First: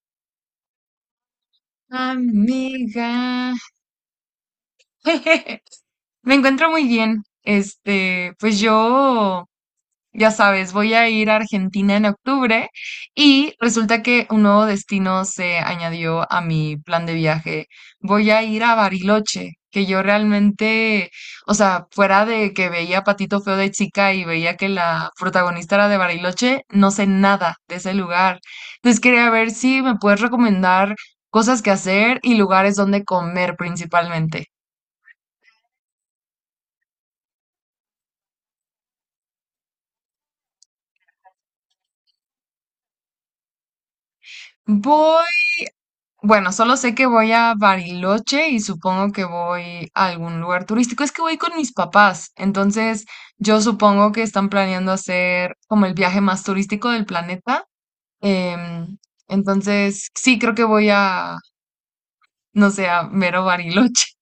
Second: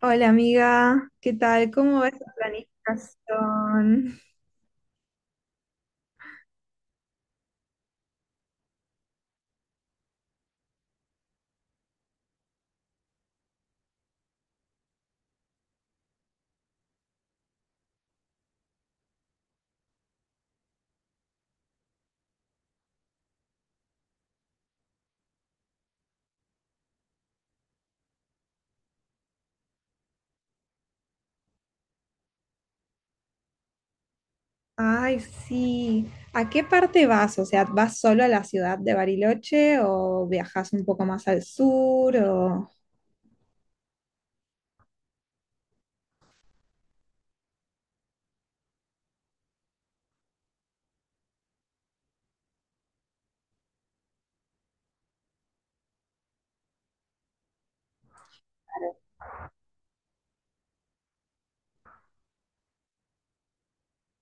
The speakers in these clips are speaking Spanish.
Hola amiga, ¿qué tal? ¿Cómo va esa Amiga, planificación? me encuentro muy bien. Pues yo ya sabes, voy a ir a Argentina en octubre y resulta que un nuevo destino se añadió a mi plan de viaje. Voy a ir a Bariloche, que yo realmente, o sea, fuera de que veía Patito Feo de chica y veía que la protagonista era de Bariloche, no sé nada de ese lugar. Entonces quería ver si me puedes recomendar cosas que hacer y lugares donde comer principalmente. Ay, sí. ¿A qué parte vas? O sea, ¿vas solo a la ciudad de Bariloche o viajas un poco más al sur? O... Voy Bueno, solo sé que voy a Bariloche y supongo que voy a algún lugar turístico. Es que voy con mis papás, entonces yo supongo que están planeando hacer como el viaje más turístico del planeta. em, entonces, sí, creo que voy a, no sé, a mero Bariloche.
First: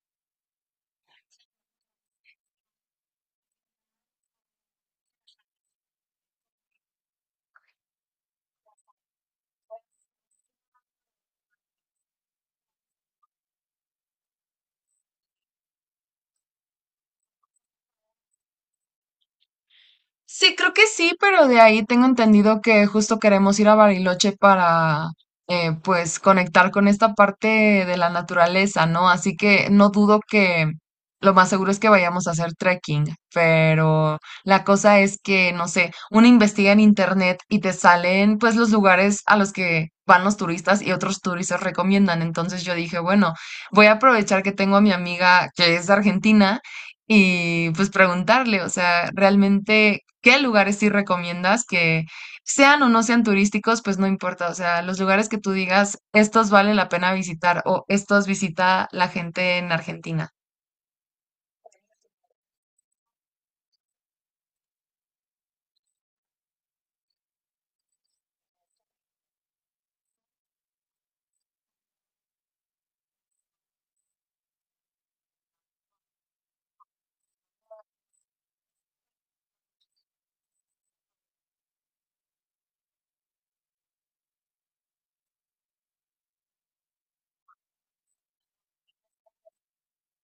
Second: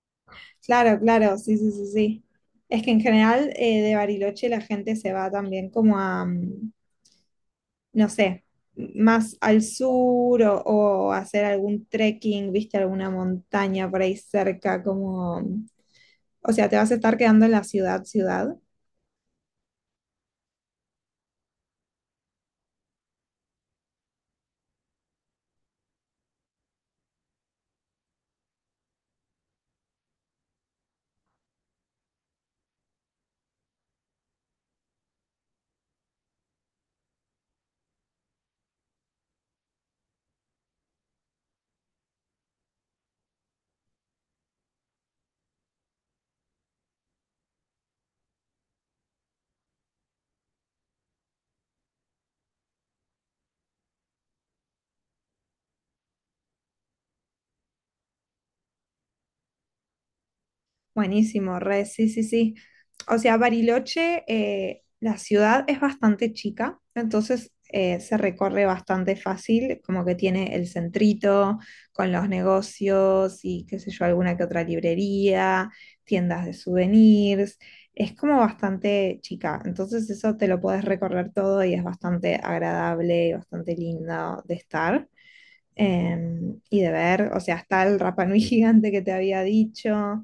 Claro, claro, sí, sí, sí, sí. Es que en general de Bariloche la gente se va también como a, no sé, más al sur o hacer algún trekking, viste, alguna montaña por ahí cerca, como, o sea, ¿te vas a estar quedando en la ciudad? Sí, creo que sí, pero de ahí tengo entendido que justo queremos ir a Bariloche para, pues, conectar con esta parte de la naturaleza, ¿no? Así que no dudo que lo más seguro es que vayamos a hacer trekking, pero la cosa es que, no sé, uno investiga en internet y te salen, pues, los lugares a los que van los turistas y otros turistas recomiendan. Entonces yo dije, bueno, voy a aprovechar que tengo a mi amiga que es de Argentina y pues preguntarle, o sea, realmente qué lugares sí recomiendas que sean o no sean turísticos, pues no importa, o sea, los lugares que tú digas, estos vale la pena visitar o estos visita la gente en Argentina. Buenísimo, re, sí, sí, sí. O sea, Bariloche, la ciudad es bastante chica, entonces se recorre bastante fácil, como que tiene el centrito con los negocios y qué sé yo, alguna que otra librería, tiendas de souvenirs. Es como bastante chica, entonces eso te lo puedes recorrer todo y es bastante agradable y bastante lindo de estar. Y de ver, o sea, está el Rapa Nui gigante que te había dicho.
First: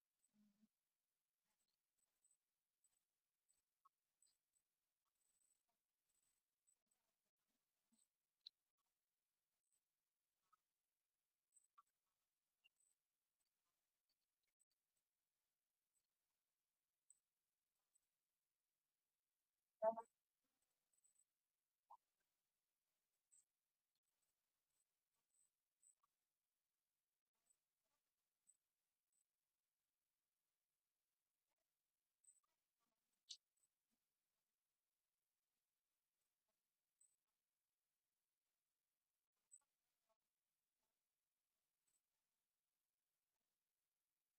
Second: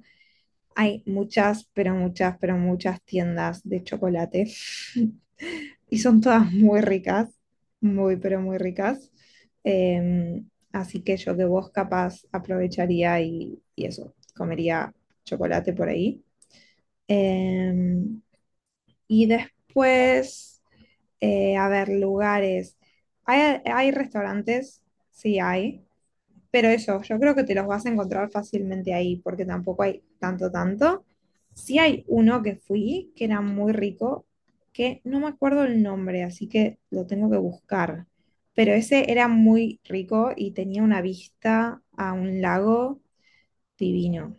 Hay muchas, pero muchas, pero muchas tiendas de chocolate y son todas muy ricas, muy, pero muy ricas. Así que yo que vos capaz aprovecharía y eso, comería chocolate por ahí. Em, y después, a ver, lugares. Hay restaurantes, sí hay. Pero eso, yo creo que te los vas a encontrar fácilmente ahí, porque tampoco hay tanto. Sí hay uno que fui, que era muy rico, que no me acuerdo el nombre, así que lo tengo que buscar. Pero ese era muy rico y tenía una vista a un lago divino.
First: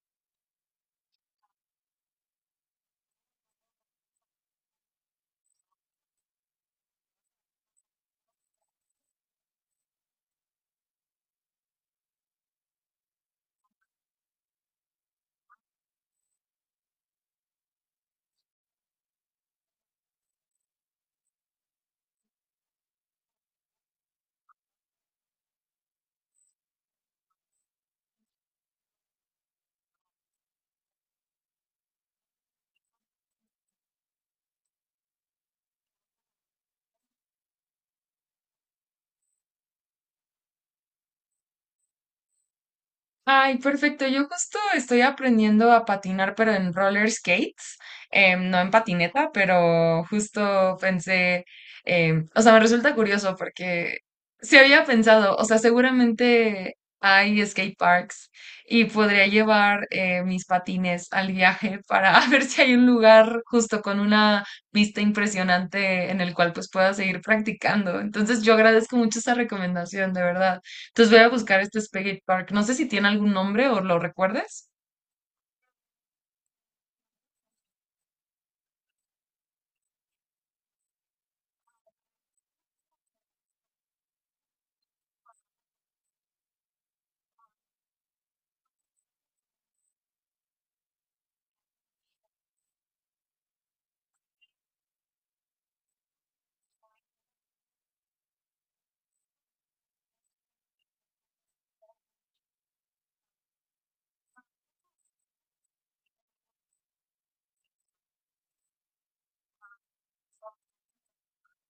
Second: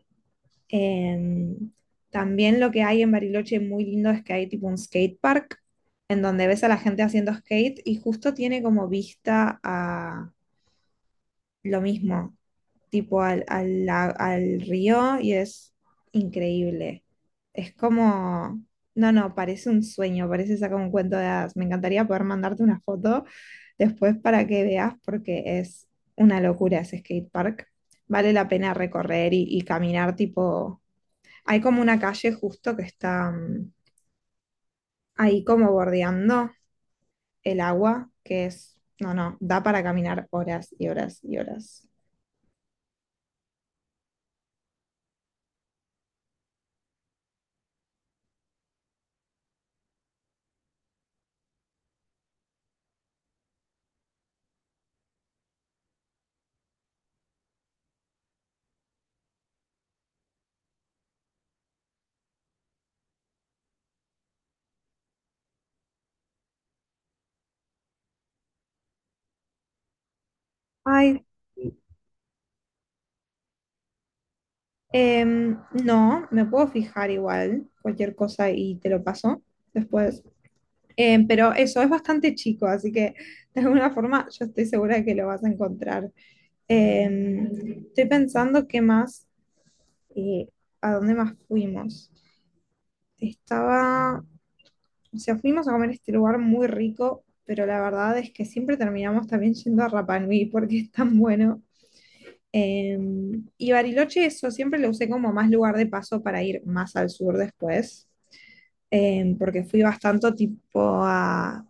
Em, También lo que hay en Bariloche muy lindo es que hay tipo un skate park en donde ves a la gente haciendo skate y justo tiene como vista a lo mismo, tipo al río y es increíble. Es como, no, parece un sueño, parece sacar un cuento de hadas. Me encantaría poder mandarte una foto después para que veas porque es una locura ese skate park. Vale la pena recorrer y caminar tipo... Hay como una calle justo que está ahí como bordeando el agua, que es, no, da para caminar horas y horas y horas. Ay, perfecto. Yo justo estoy aprendiendo a patinar, pero en roller skates, no en patineta, pero justo pensé, o sea, me resulta curioso porque se había pensado, o sea, seguramente hay skate parks y podría llevar mis patines al viaje para ver si hay un lugar justo con una vista impresionante en el cual pues pueda seguir practicando. Entonces, yo agradezco mucho esa recomendación, de verdad. Entonces voy Ay. a buscar este Spaghetti Park. No sé si tiene algún nombre o lo recuerdes. Em, no, me puedo fijar igual, cualquier cosa y te lo paso después. Pero eso es bastante chico, así que de alguna forma yo estoy segura de que lo vas a encontrar. Estoy pensando qué más, eh, a dónde más fuimos. Estaba, o sea, fuimos a comer a este lugar muy rico, pero la verdad es que siempre terminamos también yendo a Rapa Nui porque es tan bueno. Y Bariloche, eso siempre lo usé como más lugar de paso para ir más al sur después, porque fui bastante tipo a,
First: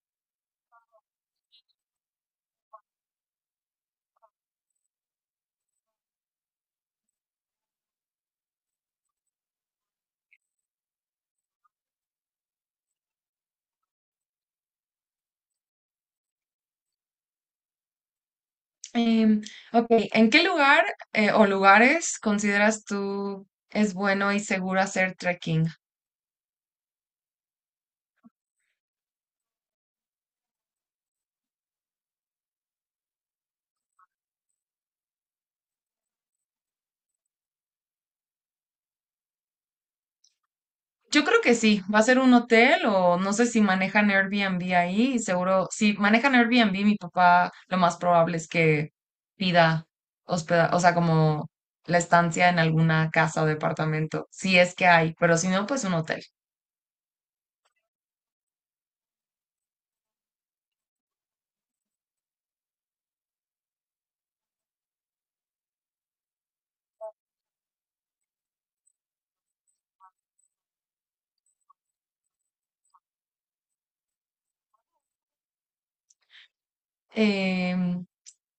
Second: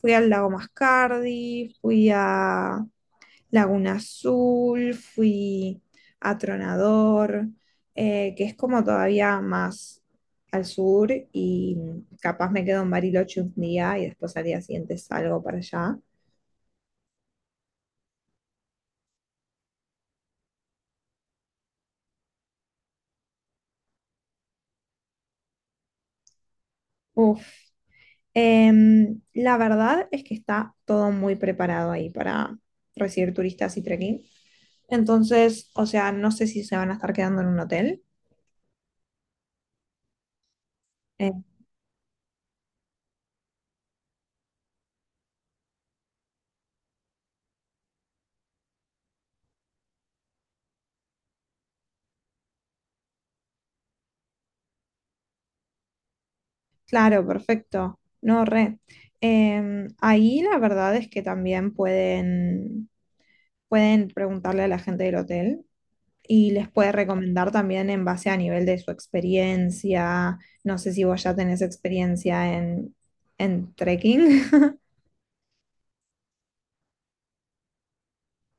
fui al lago Mascardi, fui a Laguna Azul, fui a Tronador, que es como todavía más al sur y capaz me quedo en Bariloche un día y después al día siguiente salgo para allá. Em, ok, ¿en qué lugar o lugares consideras tú es bueno y seguro hacer trekking? Uf. La verdad es que está todo muy preparado ahí para recibir turistas y trekking. Entonces, o sea, no sé si se van a estar quedando en un hotel. Yo Eh, creo que sí, va a ser un hotel o no sé si manejan Airbnb ahí y seguro, si manejan Airbnb, mi papá lo más probable es que pida hospeda, o sea, como la estancia en alguna casa o departamento, si es que hay, pero si no, pues un hotel. claro, perfecto. No, re. Ahí la verdad es que también pueden preguntarle a la gente del hotel y les puede recomendar también en base a nivel de su experiencia. No sé si vos ya tenés experiencia en trekking. Em,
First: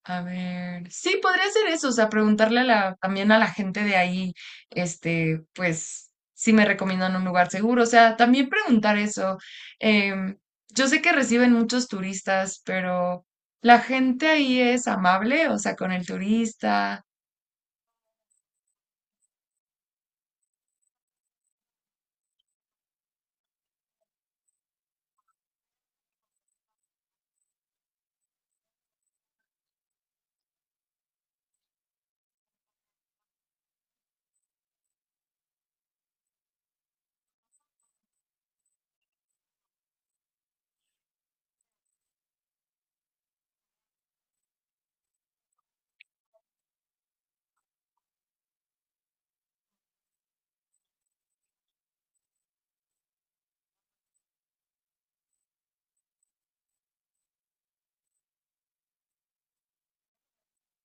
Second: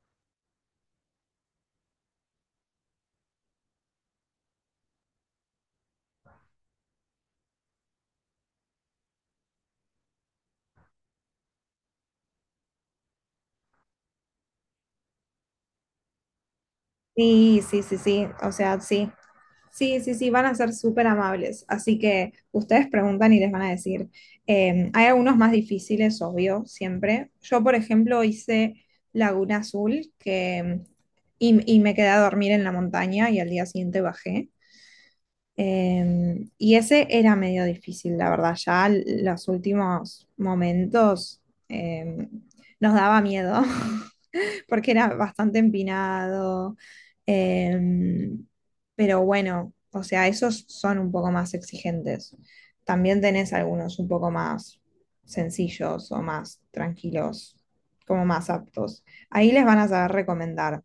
A ver, sí, podría ser eso, o sea, preguntarle a también a la gente de ahí, pues, si me recomiendan un lugar seguro, o sea, también preguntar eso. Em, yo sé que reciben muchos turistas, pero la gente ahí es amable, o sea, con el turista. Sí, sí, sí, sí, o sea, sí, sí, sí, sí, van a ser súper amables, así que ustedes preguntan y les van a decir. Hay algunos más difíciles, obvio, siempre. Yo, por ejemplo, hice Laguna Azul y me quedé a dormir en la montaña y al día siguiente bajé. Y ese era medio difícil, la verdad, ya los últimos momentos eh, nos daba miedo. Porque era bastante empinado. em, pero bueno, o sea, esos son un poco más exigentes. También tenés algunos un poco más sencillos o más tranquilos, como más aptos. Ahí les van a saber recomendar.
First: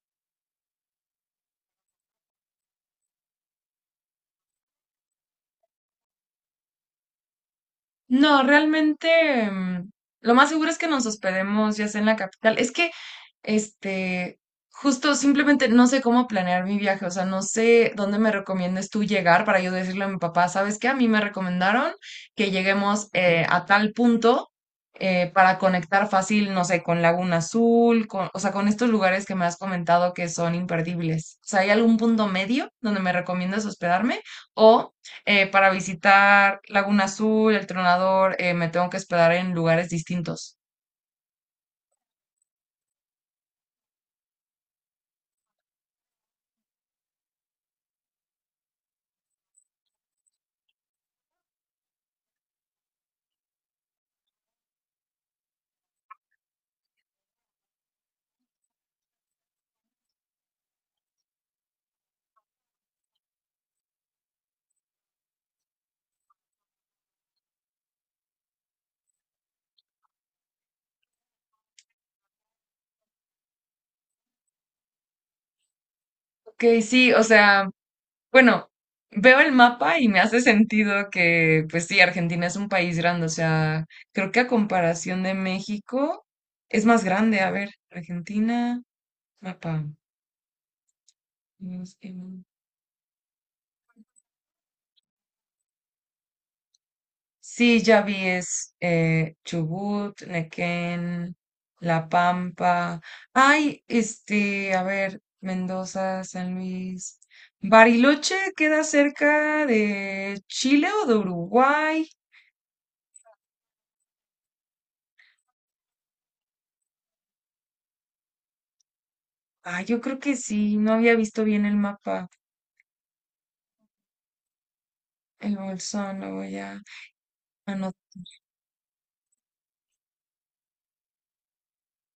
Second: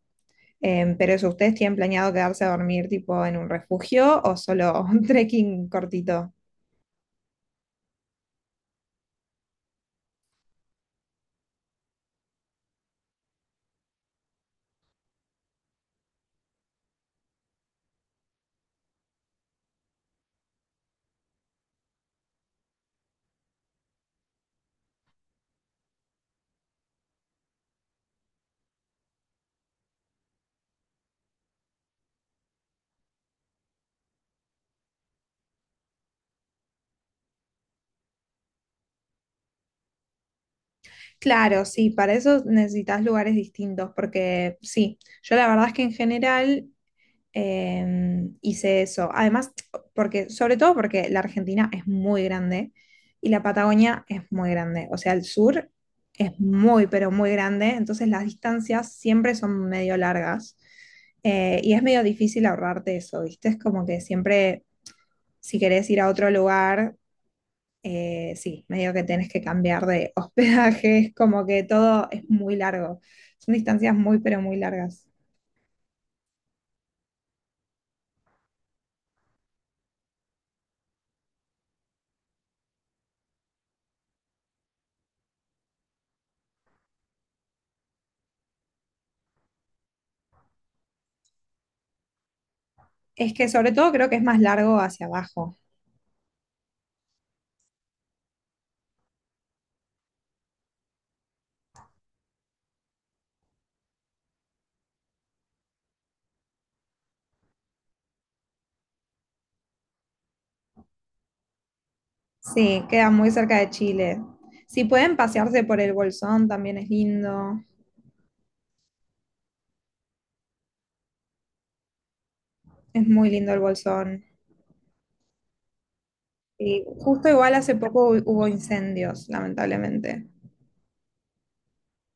Pero eso, ¿ustedes tienen planeado quedarse a dormir tipo en un refugio o solo un trekking cortito? No, realmente lo más seguro es que nos hospedemos ya sea en la capital. Es que, este, justo simplemente no sé cómo planear mi viaje, o sea, no sé dónde me recomiendes tú llegar para yo decirle a mi papá, ¿sabes qué? A mí me recomendaron que lleguemos a tal punto para conectar fácil, no sé, con Laguna Azul, con, o sea, con estos lugares que me has comentado que son imperdibles. O sea, ¿hay algún punto medio donde me recomiendas hospedarme? O para visitar Laguna Azul, El Tronador, me tengo que hospedar en lugares distintos. Claro, sí, para eso necesitas lugares distintos, porque sí, yo la verdad es que en general hice eso. Además, porque, sobre todo porque la Argentina es muy grande y la Patagonia es muy grande. O sea, el sur es muy, pero muy grande. Entonces las distancias siempre son medio largas. Y es medio difícil ahorrarte eso, ¿viste? Es como que siempre, si querés ir a otro lugar, sí, medio que tenés que cambiar de hospedaje. Es como que todo es muy largo. Son distancias muy, pero muy largas. Ok, sí, o sea, bueno, veo el mapa y me hace sentido que, pues sí, Argentina es un país grande, o sea, creo que a comparación de México es más grande. A ver, Argentina, mapa. Es que sobre todo creo que es más largo hacia abajo. Sí, ya vi, es Chubut, Nequén, La Pampa. Ay, a ver, Mendoza, San Luis. Bariloche queda cerca de Chile o de Uruguay. Sí, queda muy cerca de Chile. Si pueden pasearse por el Bolsón, también es lindo. Ah, yo creo que sí, no había visto bien el mapa. Es muy lindo el Bolsón. El bolsón, lo voy a Y justo igual hace anotar. poco hubo incendios, lamentablemente.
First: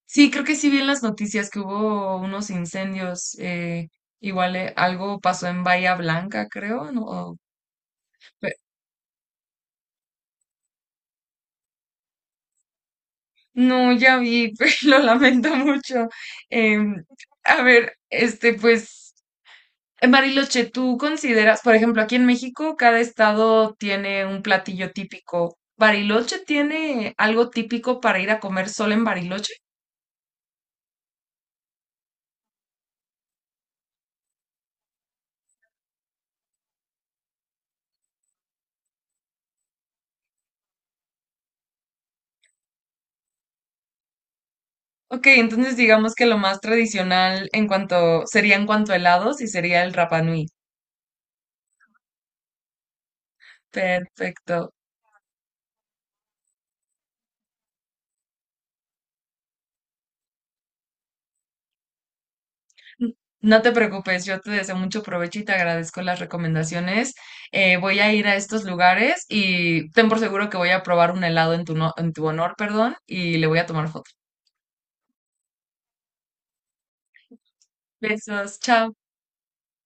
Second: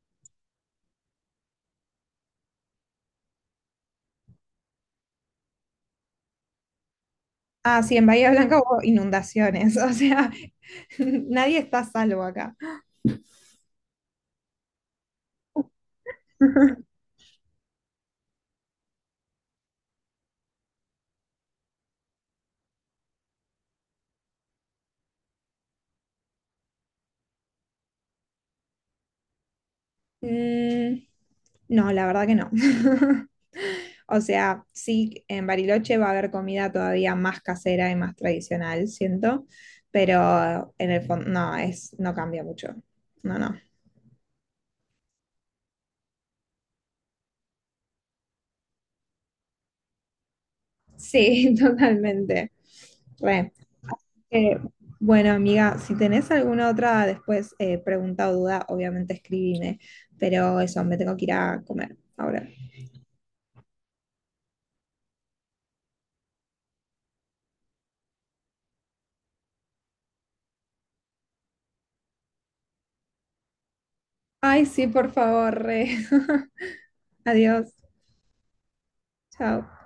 Sí, creo que sí vi en las noticias que hubo unos incendios. Igual algo pasó en Bahía Blanca, creo, ¿no? Ah, sí, en Bahía Blanca hubo inundaciones. O sea, nadie está a salvo acá. No, ya vi, pues, lo lamento mucho. Em, a ver, pues, en Bariloche, ¿tú consideras, por ejemplo, aquí en México, cada estado tiene un platillo típico? ¿Bariloche tiene algo típico para ir a comer solo en Bariloche? Mm, no, la verdad que no. O sea, sí, en Bariloche va a haber comida todavía más casera y más tradicional, siento, pero en el fondo no, es, no cambia mucho. No, no. Ok, entonces digamos que lo más tradicional en cuanto, sería en cuanto a helados y sería el Rapa Nui. Sí, totalmente. Re. Eh, Perfecto. bueno, amiga, si tenés alguna otra después pregunta o duda, obviamente escribime, pero eso, me tengo que ir a comer ahora. N- No te preocupes, yo te deseo mucho provecho y te agradezco las recomendaciones. Voy a ir a estos lugares y ten por seguro que voy a probar un helado en tu, en tu honor, perdón, y le voy a tomar foto. Ay, sí, por favor, re. Adiós. Besos, chao. Chao.